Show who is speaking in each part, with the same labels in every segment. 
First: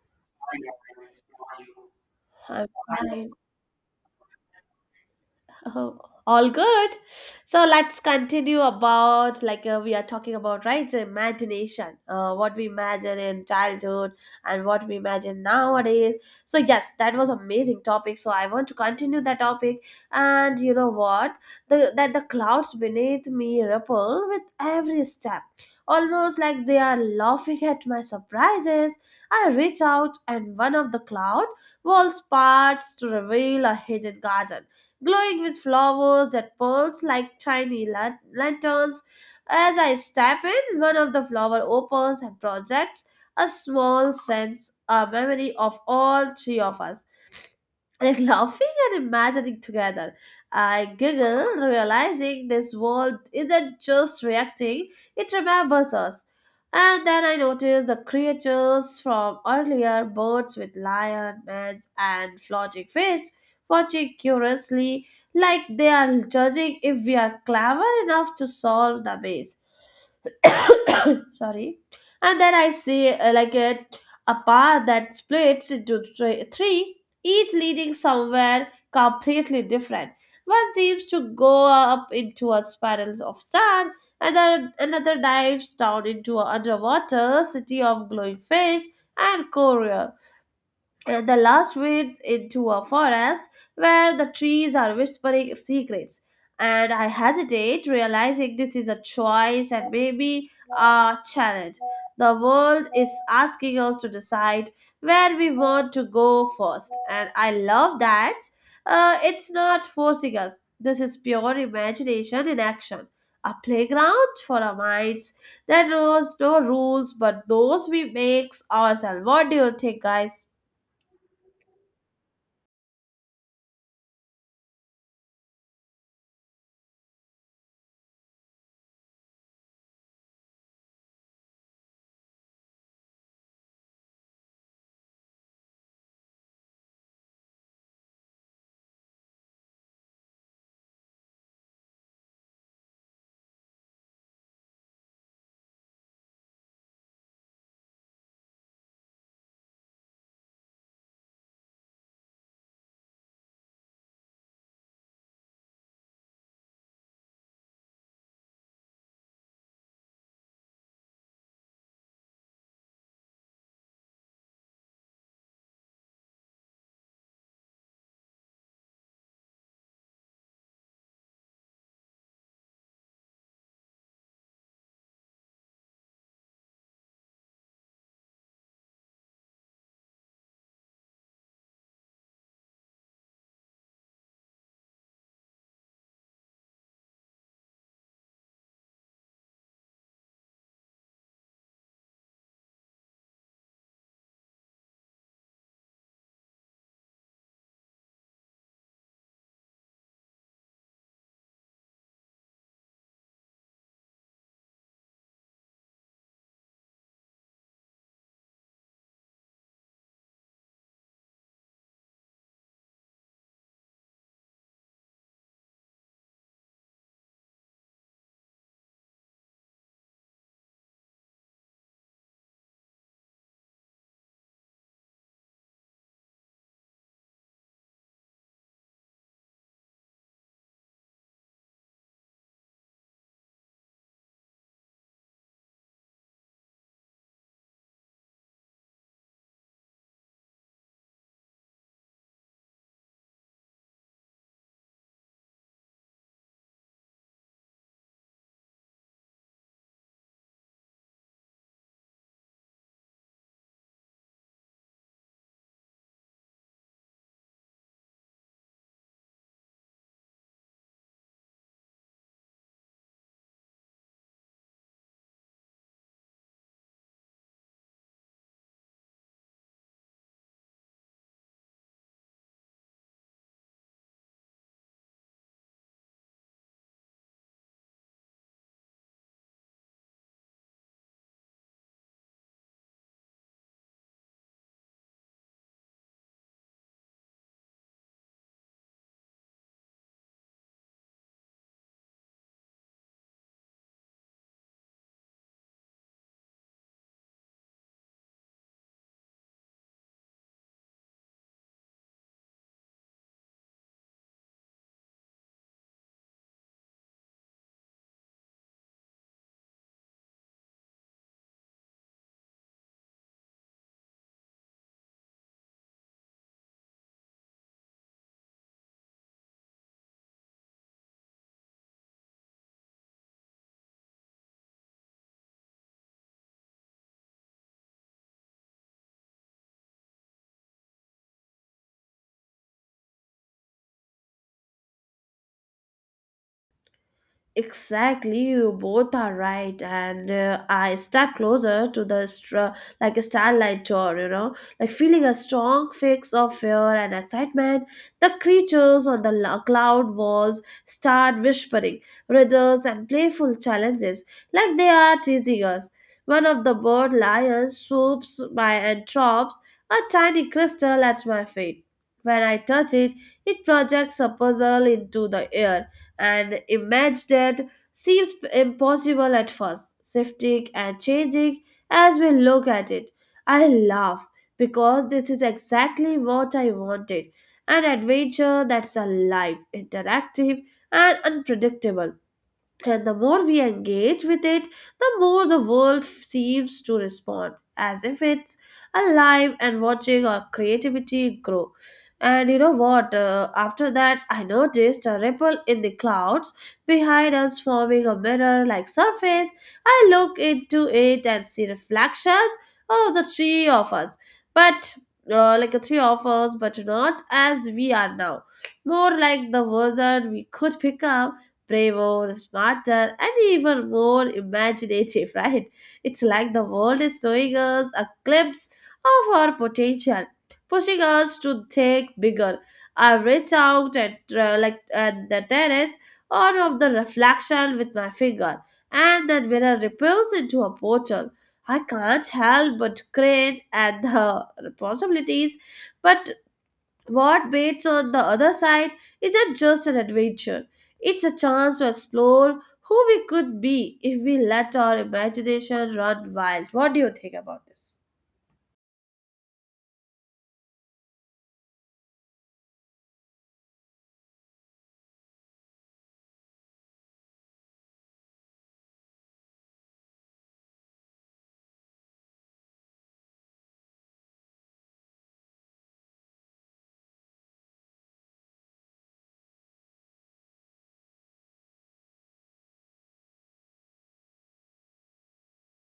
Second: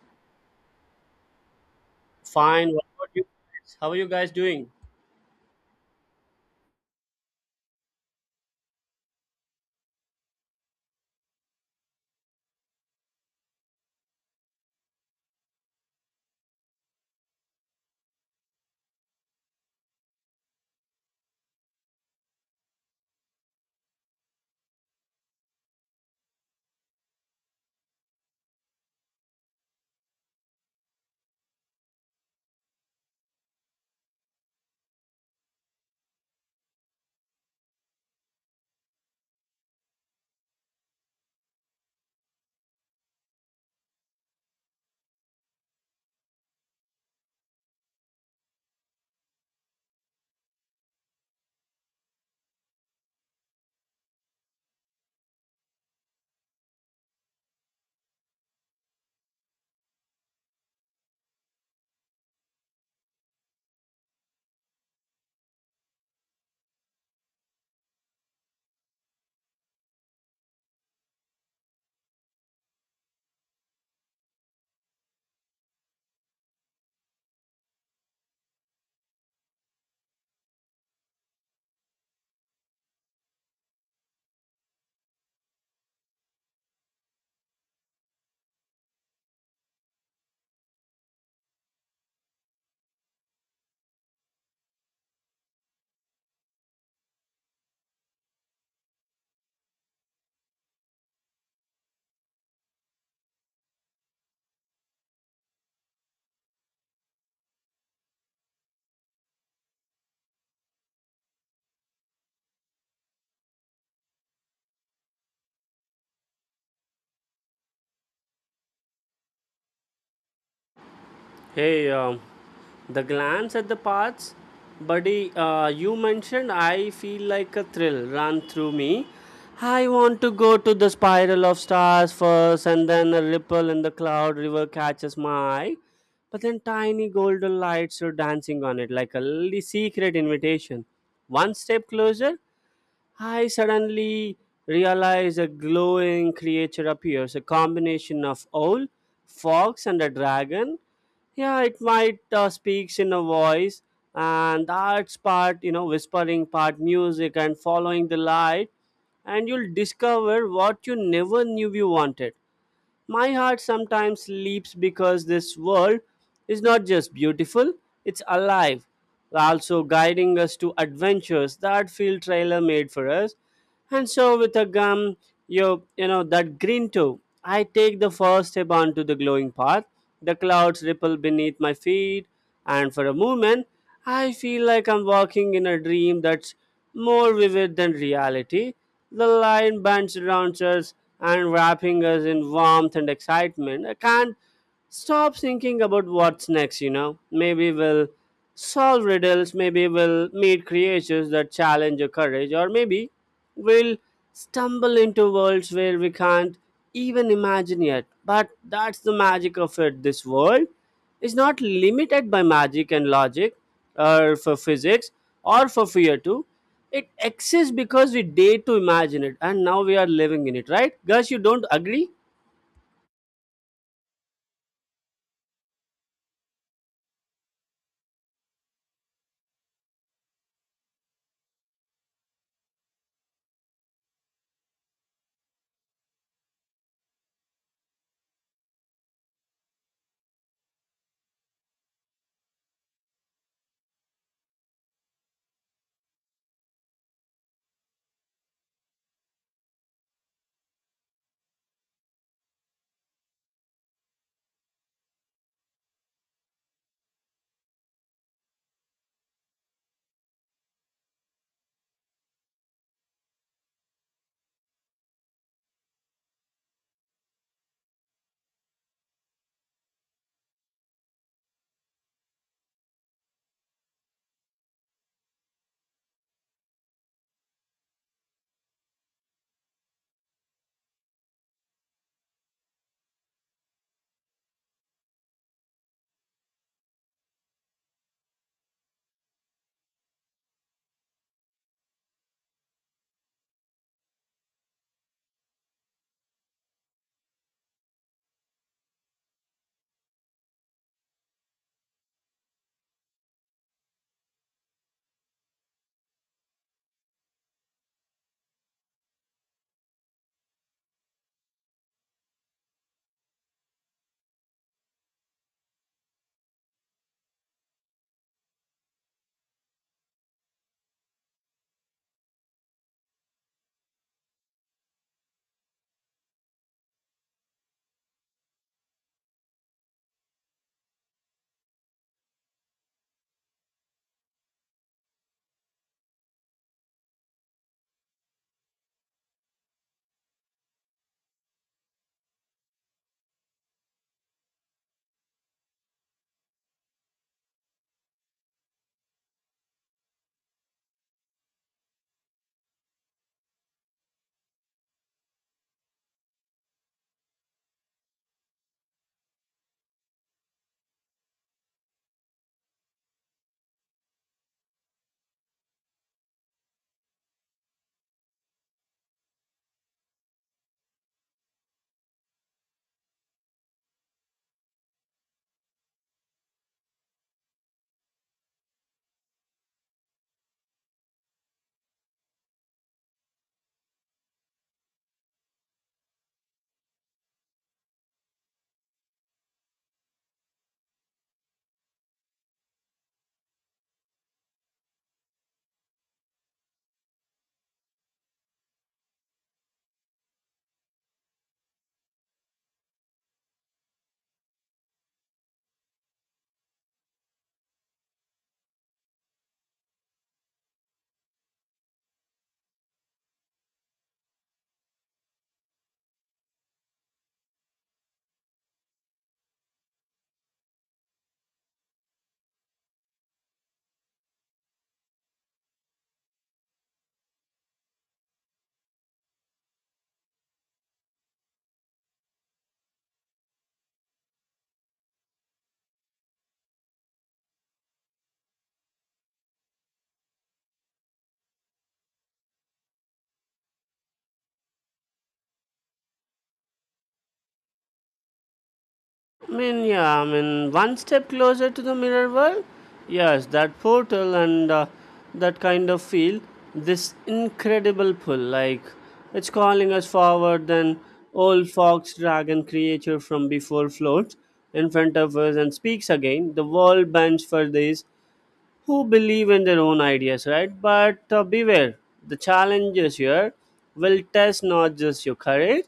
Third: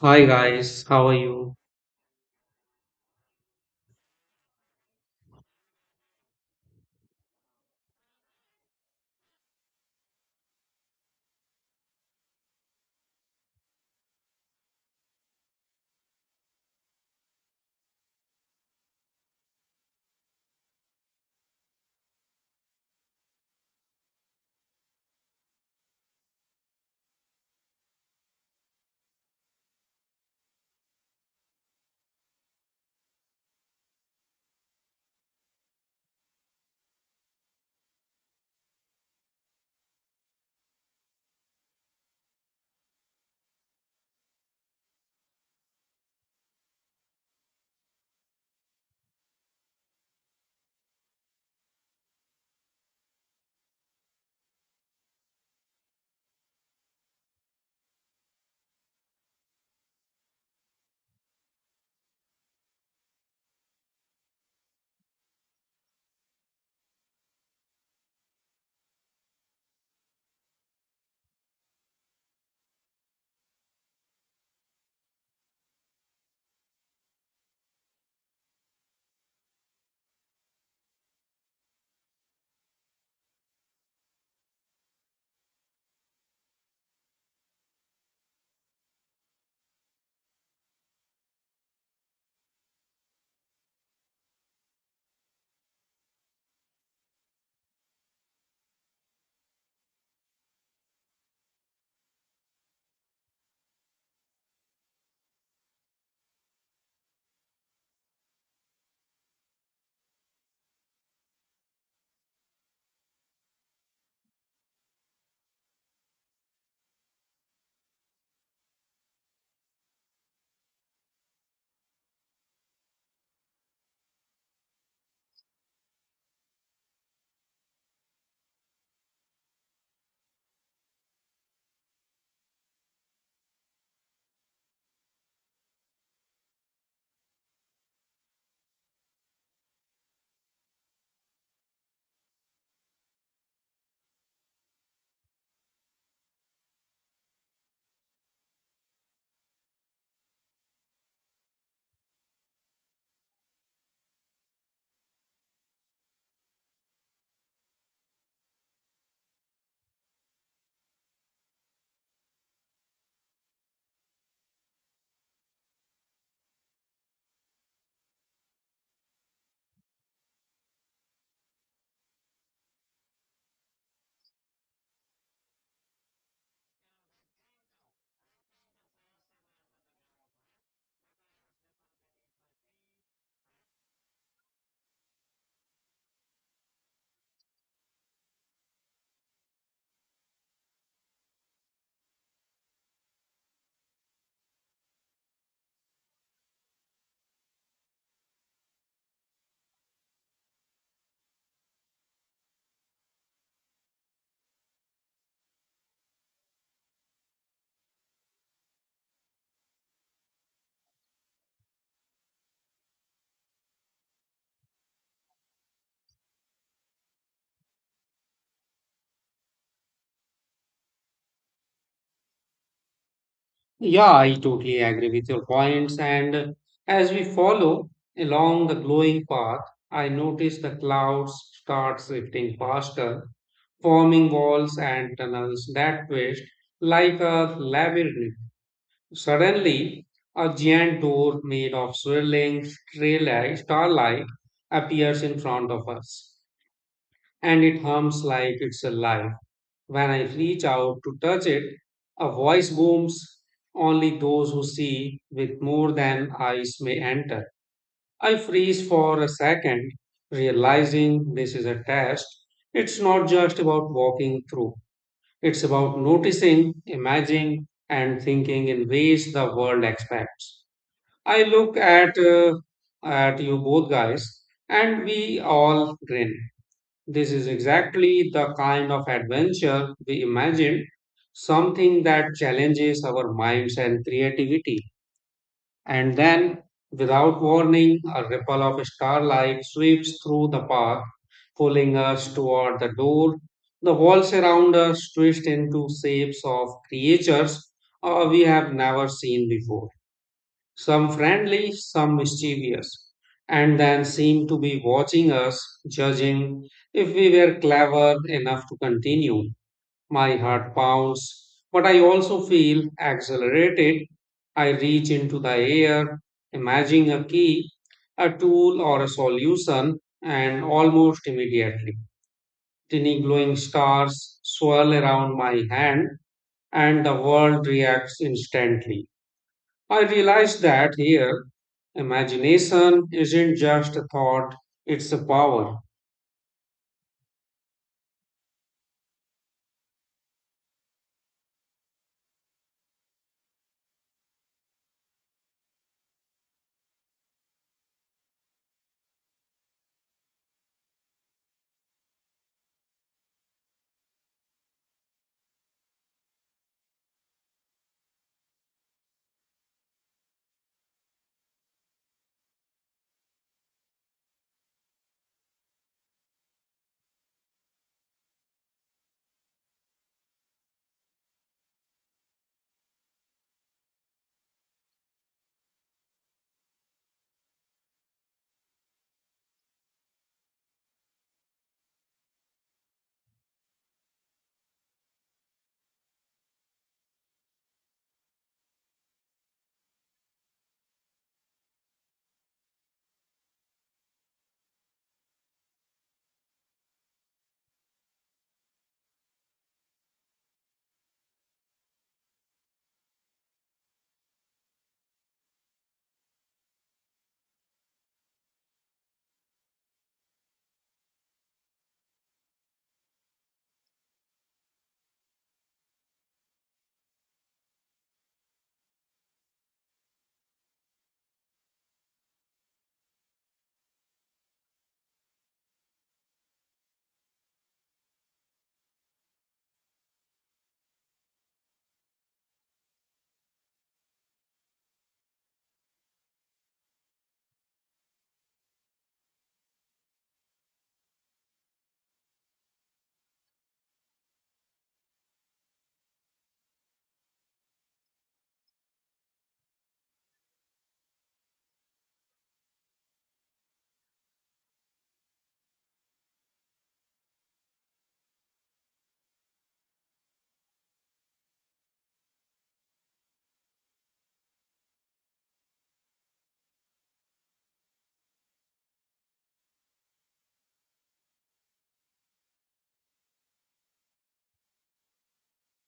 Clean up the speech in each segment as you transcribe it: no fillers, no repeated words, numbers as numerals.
Speaker 1: Hi guys, how are you?
Speaker 2: I'm
Speaker 3: Fine. What about you
Speaker 2: fine.
Speaker 3: guys? How are you guys doing?
Speaker 2: Oh, all good. So let's continue about we are talking about, right? So imagination, what we imagine in childhood and what we imagine nowadays. So yes, that was amazing topic. So I want to continue that topic, and you know what? The clouds beneath me ripple with every step, almost like they are laughing at my surprises. I reach out, and one of the cloud walls parts to reveal a hidden garden glowing with flowers that pulse like tiny lanterns. As I step in, one of the flower opens and projects a small sense, a memory of all three of us, like laughing and imagining together. I giggle, realizing this world isn't just reacting, it remembers us. And then I notice the creatures from earlier, birds with lion, men, and floating fish watching curiously, like they are judging if we are clever enough to solve the maze. Sorry, and then I see a path that splits into three, each leading somewhere completely different. One seems to go up into a spiral of sand, and then another dives down into an underwater city of glowing fish and coral. The last leads into a forest where the trees are whispering secrets. And I hesitate, realizing this is a choice and maybe a challenge. The world is asking us to decide where we want to go first. And I love that it's not forcing us. This is pure imagination in action. A playground for our minds. There was no rules but those we makes ourselves. What do you think, guys?
Speaker 3: Hey, the glance at the paths, buddy, you mentioned I feel like a thrill run through me. I want to go to the spiral of stars first, and then a ripple in the cloud river catches my eye. But then tiny golden lights are dancing on it like a little secret invitation. One step closer, I suddenly realize a glowing creature appears, a combination of owl, fox, and a dragon. Yeah, it might speaks in a voice, and that's part, whispering, part music, and following the light, and you'll discover what you never knew you wanted. My heart sometimes leaps because this world is not just beautiful, it's alive, also guiding us to adventures that feel trailer made for us and so with a gum, you know that green too. I take the first step onto the glowing path. The clouds ripple beneath my feet, and for a moment, I feel like I'm walking in a dream that's more vivid than reality. The line bands around us and wrapping us in warmth and excitement. I can't stop thinking about what's next. Maybe we'll solve riddles, maybe we'll meet creatures that challenge your courage, or maybe we'll stumble into worlds where we can't even imagine yet, but that's the magic of it. This world is not limited by magic and logic or for physics or for fear too. It exists because we dare to imagine it, and now we are living in it, right guys? You don't agree?
Speaker 1: Yeah, I totally agree with your points. And as we follow along the glowing path, I notice the clouds start shifting faster, forming walls and tunnels that twist like a labyrinth. Suddenly, a giant door made of swirling starlight appears in front of us, and it hums like it's alive. When I reach out to touch it, a voice booms, only those who see with more than eyes may enter. I freeze for a second, realizing this is a test. It's not just about walking through, it's about noticing, imagining, and thinking in ways the world expects. I look at, uh, at you both guys, and we all grin. This is exactly the kind of adventure we imagined, something that challenges our minds and creativity. And then, without warning, a ripple of starlight sweeps through the park, pulling us toward the door. The walls around us twist into shapes of creatures we have never seen before, some friendly, some mischievous, and then seemed to be watching us, judging if we were clever enough to continue. My heart pounds, but I also feel accelerated. I reach into the air, imagining a key, a tool, or a solution, and almost immediately, tiny glowing stars swirl around my hand, and the world reacts instantly. I realized that here, imagination isn't just a thought, it's a power.
Speaker 2: Exactly, you both are right, and I step closer to the like a starlight door, you know, like feeling a strong fix of fear and excitement. The creatures on the cloud walls start whispering riddles and playful challenges, like they are teasing us. One of the bird lions swoops by and drops a tiny crystal at my feet. When I touch it, it projects a puzzle into the air, and image that seems impossible at first, shifting and changing as we look at it. I laugh because this is exactly what I wanted, an adventure that's alive, interactive, and unpredictable, and the more we engage with it, the more the world seems to respond, as if it's alive and watching our creativity grow. And you know what? After that, I noticed a ripple in the clouds behind us forming a mirror like surface. I look into it and see reflections of the three of us, but like the three of us, but not as we are now, more like the version we could become, braver, smarter, and even more imaginative, right? It's like the world is showing us a glimpse of our potential, pushing us to think bigger. I reach out and like at the terrace or of the reflection with my finger, and that mirror ripples into a portal. I can't help but grin at the possibilities, but what waits on the other side isn't just an adventure, it's a chance to explore who we could be if we let our imagination run wild. What do you think about this?
Speaker 3: I mean, yeah, I mean, one step closer to the mirror world. Yes, that portal and that kind of feel, this incredible pull, like it's calling us forward. Then old fox dragon creature from before floats in front of us and speaks again. The world bends for this who believe in their own ideas, right? But beware, the challenges here will test not just your courage,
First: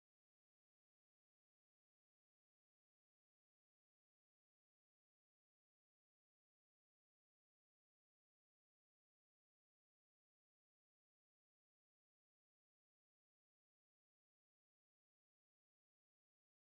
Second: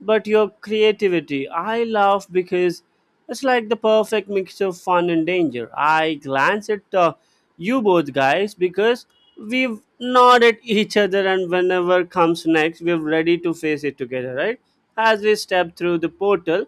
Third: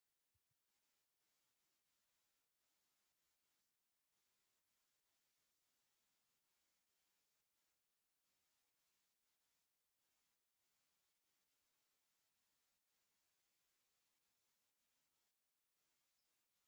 Speaker 3: but your creativity. I laugh because it's like the perfect mix of fun and danger. I glance at you both guys because we've nod at each other, and whenever comes next, we're ready to face it together, right? As we step through the portal,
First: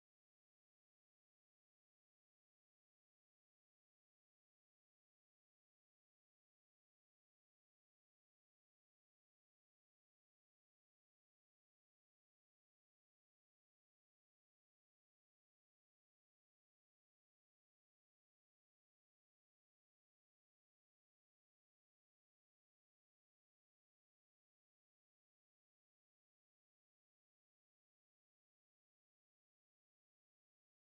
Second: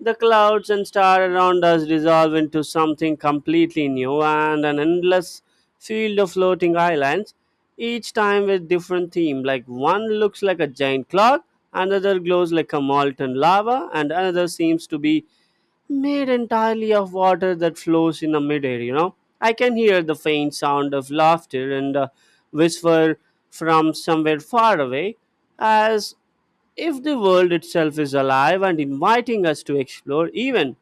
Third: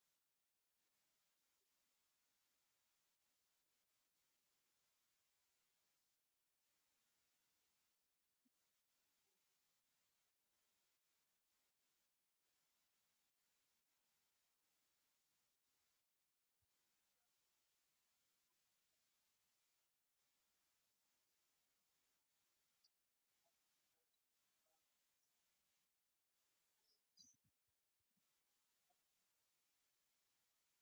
Speaker 3: the clouds and stars around us dissolve into something completely new and an endless field of floating islands, each time with different theme. Like one looks like a giant cloud, another glows like a molten lava, and another seems to be made entirely of water that flows in a midair, you know. I can hear the faint sound of laughter and a whisper from somewhere far away, as if the world itself is alive and inviting us to explore even.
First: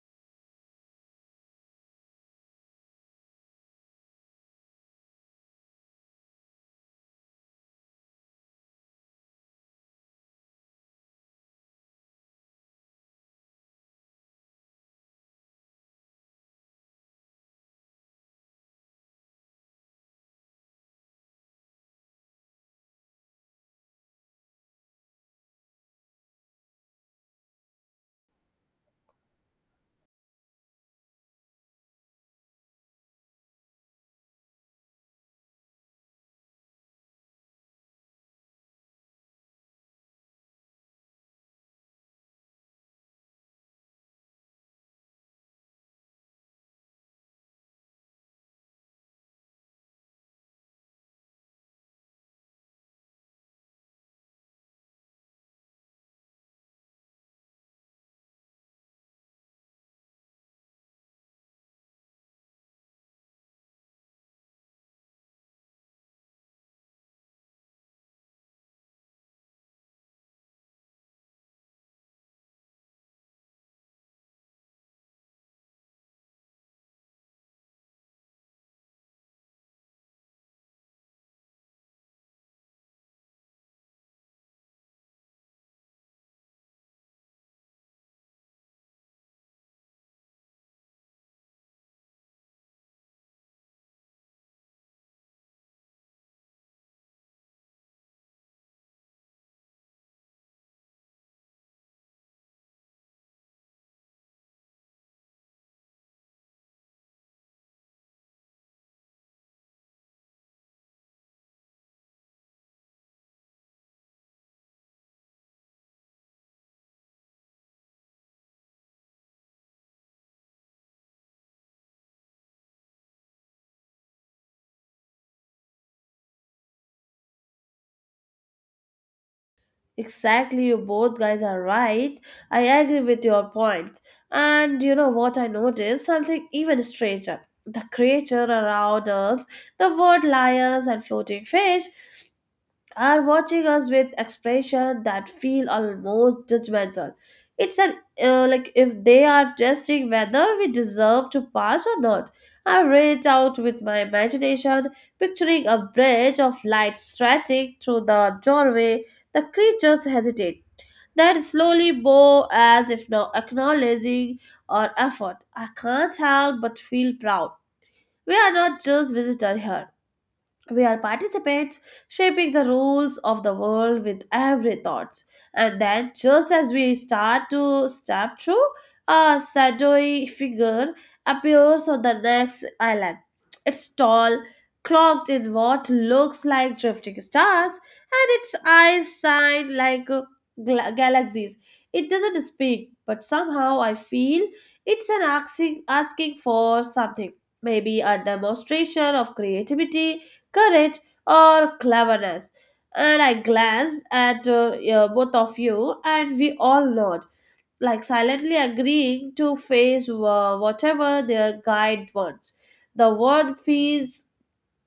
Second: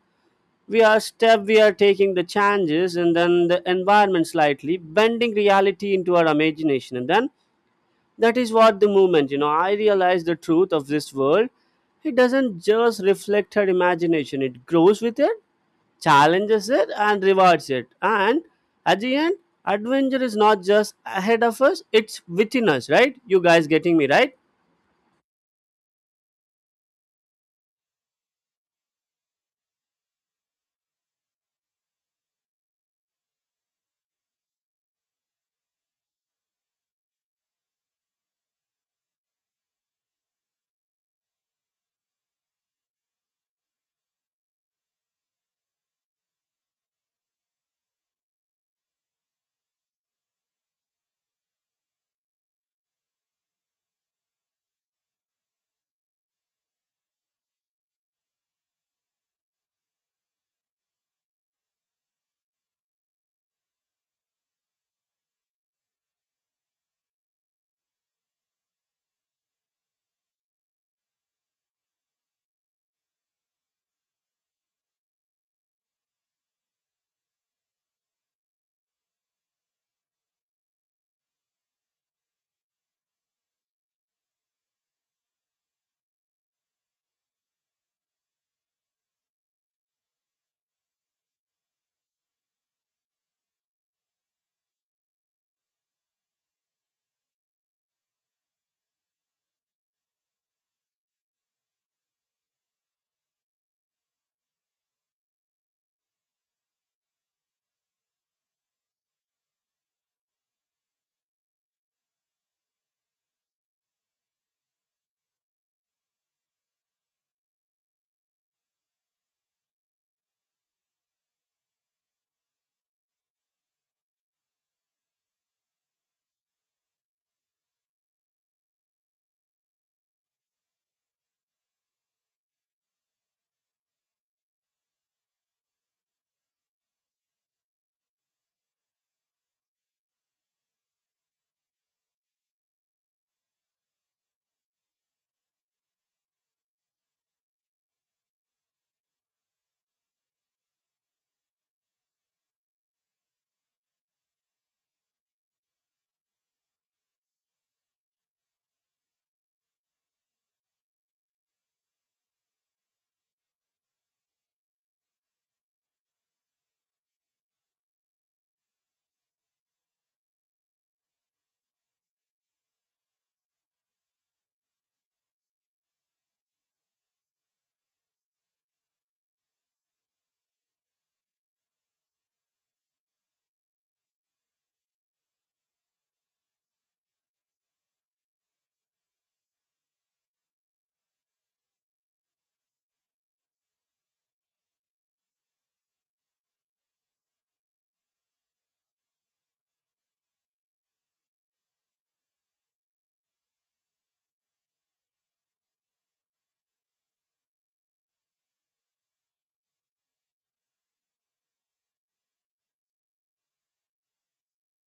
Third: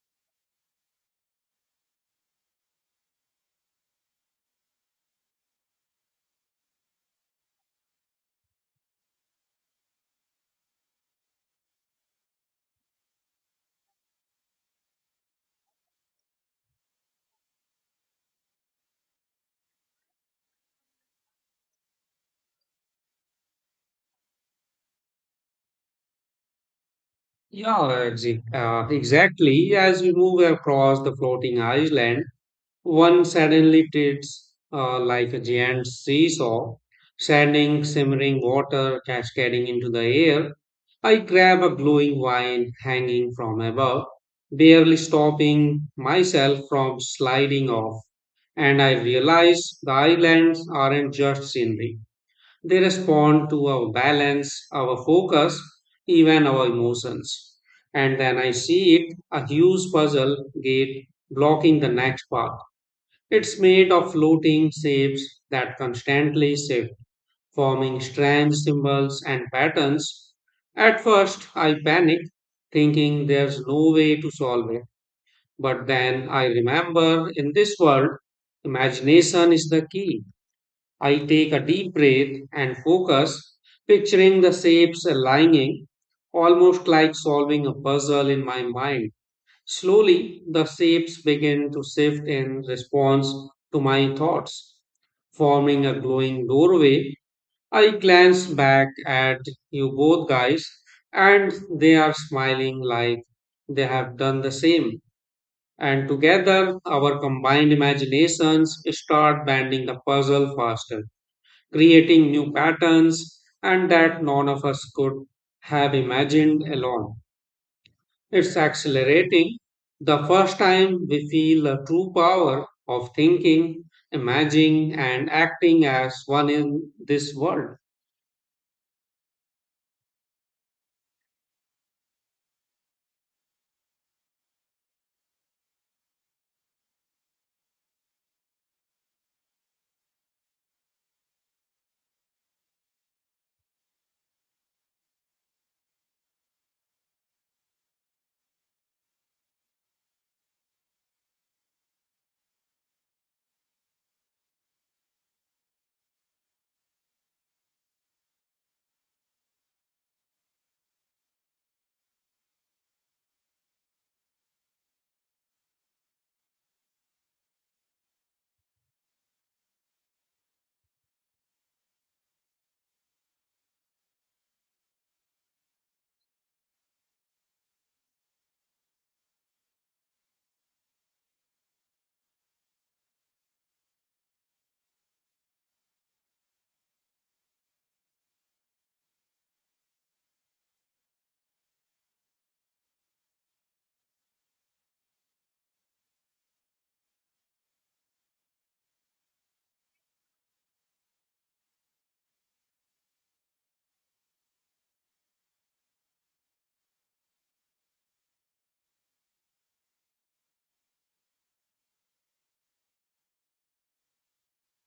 Speaker 3: We are taking the changes and then the environment slightly, bending reality into our imagination, and then that is what the moment, you know, I realize the truth of this world. It doesn't just reflect her imagination, it grows with it, challenges it, and rewards it. And at the end, adventure is not just ahead of us, it's within us, right? You guys getting me, right?
Speaker 1: Yeah, ex- exactly. As we move across the floating island, one suddenly tilts like a giant seesaw, sending simmering water cascading into the air. I grab a glowing vine hanging from above, barely stopping myself from sliding off. And I realize the islands aren't just scenery, they respond to our balance, our focus, even our emotions. And then I see it, a huge puzzle gate blocking the next path. It's made of floating shapes that constantly shift, forming strange symbols and patterns. At first, I panicked, thinking there's no way to solve it. But then I remember in this world, imagination is the key. I take a deep breath and focus, picturing the shapes aligning, almost like solving a puzzle in my mind. Slowly, the shapes began to shift in response to my thoughts, forming a glowing doorway. I glance back at you both guys, and they are smiling like they have done the same. And together, our combined imaginations start banding the puzzle faster, creating new patterns, and that none of us could have imagined alone. It's accelerating. The first time we feel the true power of thinking, imagining, and acting as one in this world.
Speaker 2: Exactly, you both guys are right. I agree with your point. And you know what I noticed? Something even stranger. The creature around us, the word lions and floating fish, are watching us with expression that feel almost judgmental. It's an Like if they are testing whether we deserve to pass or not. I reach out with my imagination, picturing a bridge of light stretching through the doorway. The creatures hesitate, then slowly bow as if not acknowledging our effort. I can't help but feel proud. We are not just visitors here, we are participants shaping the rules of the world with every thoughts. And then, just as we start to step through, a shadowy figure appears on the next island. It's tall, cloaked in what looks like drifting stars, and its eyes shine like galaxies. It doesn't speak, but somehow I feel it's an asking, asking for something. Maybe a demonstration of creativity, courage, or cleverness. And I glanced at yeah, both of you, and we all nod, like silently agreeing to face whatever their guide wants. The word feels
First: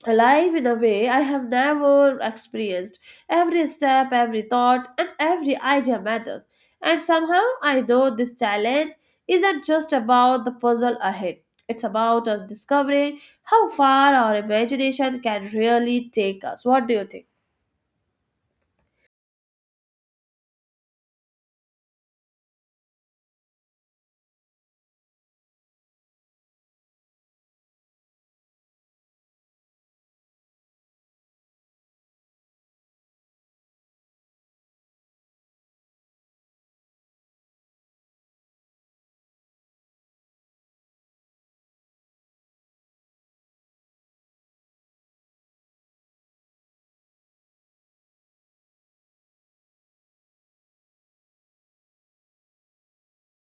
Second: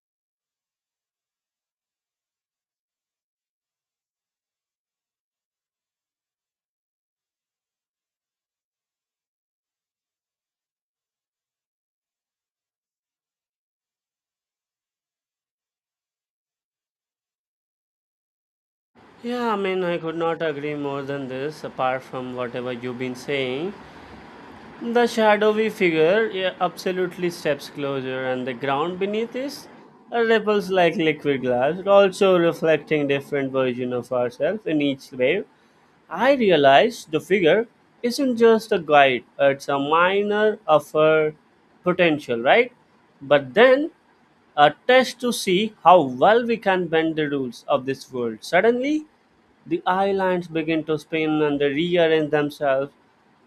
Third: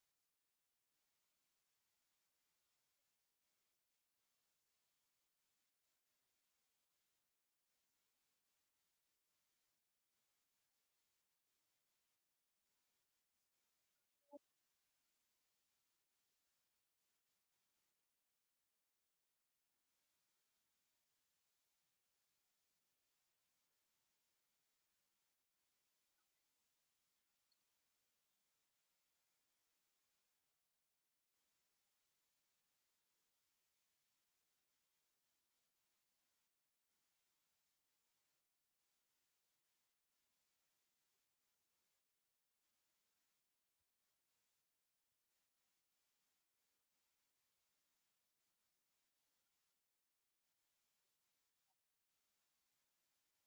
Speaker 2: alive in a way I have never experienced. Every step, every thought, and every idea matters. And somehow I know this challenge isn't just about the puzzle ahead, it's about us discovering how far our imagination can really take us. What do you think?
Speaker 3: Yeah, I mean, I could not agree more than this, apart from whatever you've been saying. The shadowy figure, yeah, absolutely steps closer, and the ground beneath is ripples like liquid glass, also reflecting different version of ourselves in each wave. I realize the figure isn't just a guide; it's a miner of her potential, right? But then a test to see how well we can bend the rules of this world. Suddenly, the islands begin to spin and they rearrange themselves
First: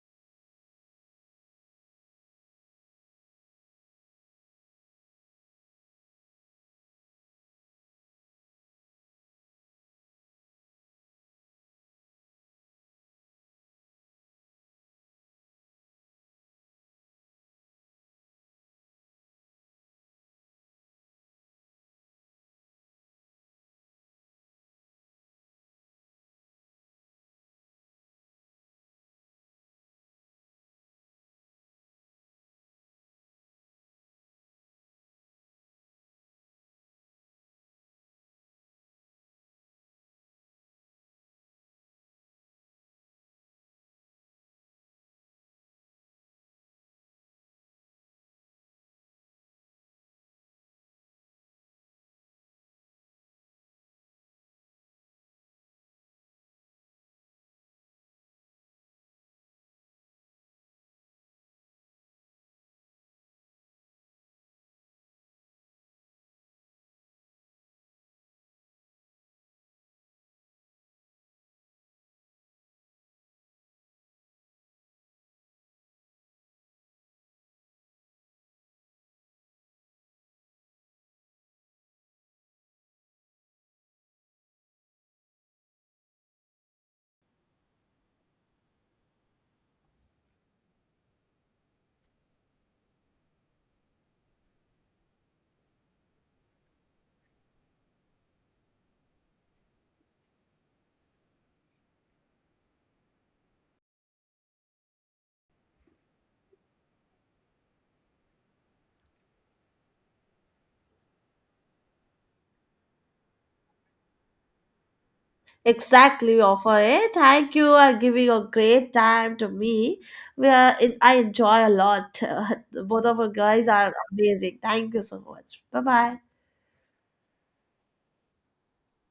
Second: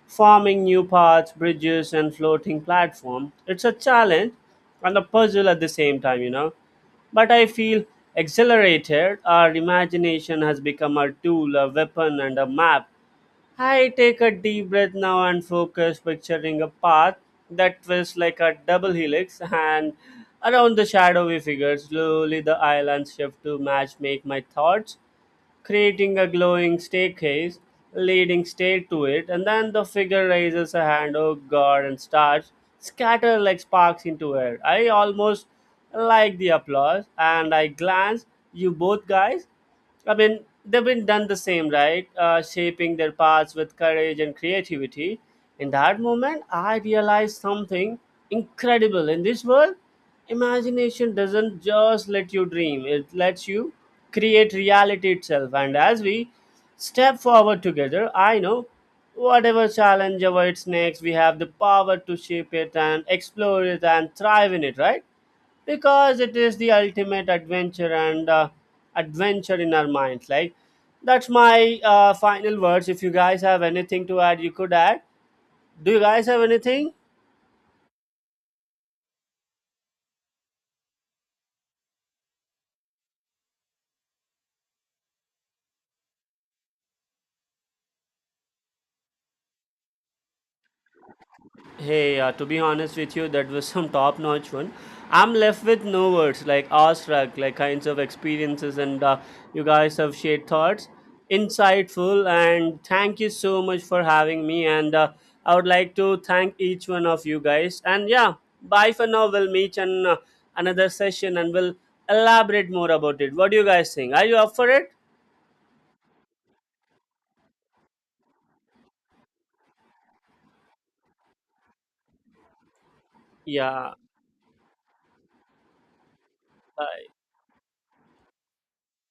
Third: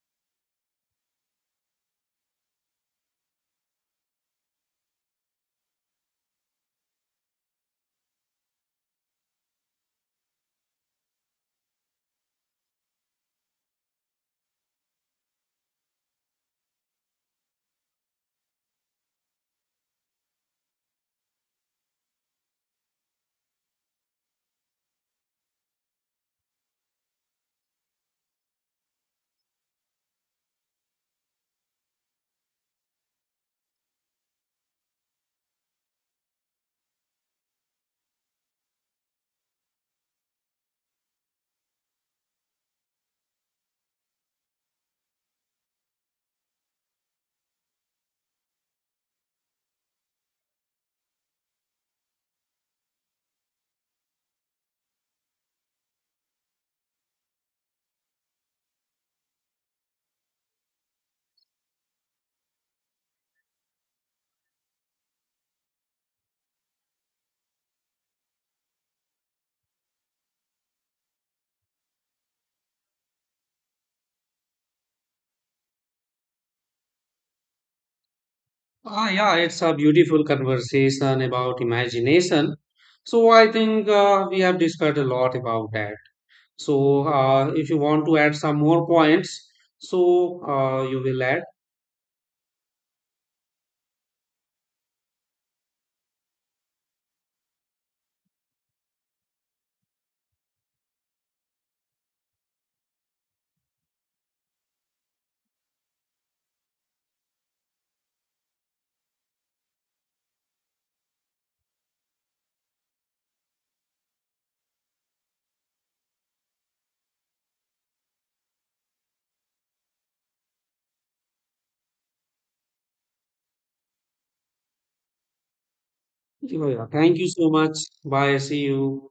Speaker 3: forming new paths, bridges, and floating platform. It's a challenge and a puzzle at the same time, you know. But I feel exhilarated. Our imagination has become a tool, a weapon, and a map. I take a deep breath now and focus, picturing a path that twists like a double helix, and around the shadowy figure, slowly the islands shift to match make my thoughts, creating a glowing staircase leading straight to it, and then the figure raises a hand, oh god, and starts scatter like sparks into air. I almost like the applause, and I glance you both guys. I mean, they've been done the same, right? Shaping their paths with courage and creativity. In that moment, I realized something incredible. In this world, imagination doesn't just let you dream, it lets you create reality itself. And as we step forward together, I know whatever challenge awaits next, we have the power to shape it and explore it and thrive in it, right? Because it is the ultimate adventure and adventure in our minds, like that's my final words. If you guys have anything to add, you could add. Do you guys have anything?
Speaker 1: Ah, yeah, it's a beautiful conversation about imagination. So I think we have discussed a lot about that. So if you want to add some more points, so you will add.
Speaker 3: Hey, to be honest with you, that was some top-notch one. I'm left with no words, like awestruck, like kinds of experiences, and you guys have shared thoughts, insightful, and thank you so much for having me. And I would like to thank each one of you guys. And yeah, bye for now. We'll meet in another session, and we'll elaborate more about it. What do you guys think? Are you up for it?
Speaker 2: Exactly, offer it. Thank you are giving a great time to me. Where it- I enjoy a lot. Both of you guys are
Speaker 3: Yeah.
Speaker 2: amazing. Thank you so much. Bye bye.
Speaker 1: Yeah, yeah.
Speaker 3: Bye.
Speaker 1: Thank you so much. Bye. See you.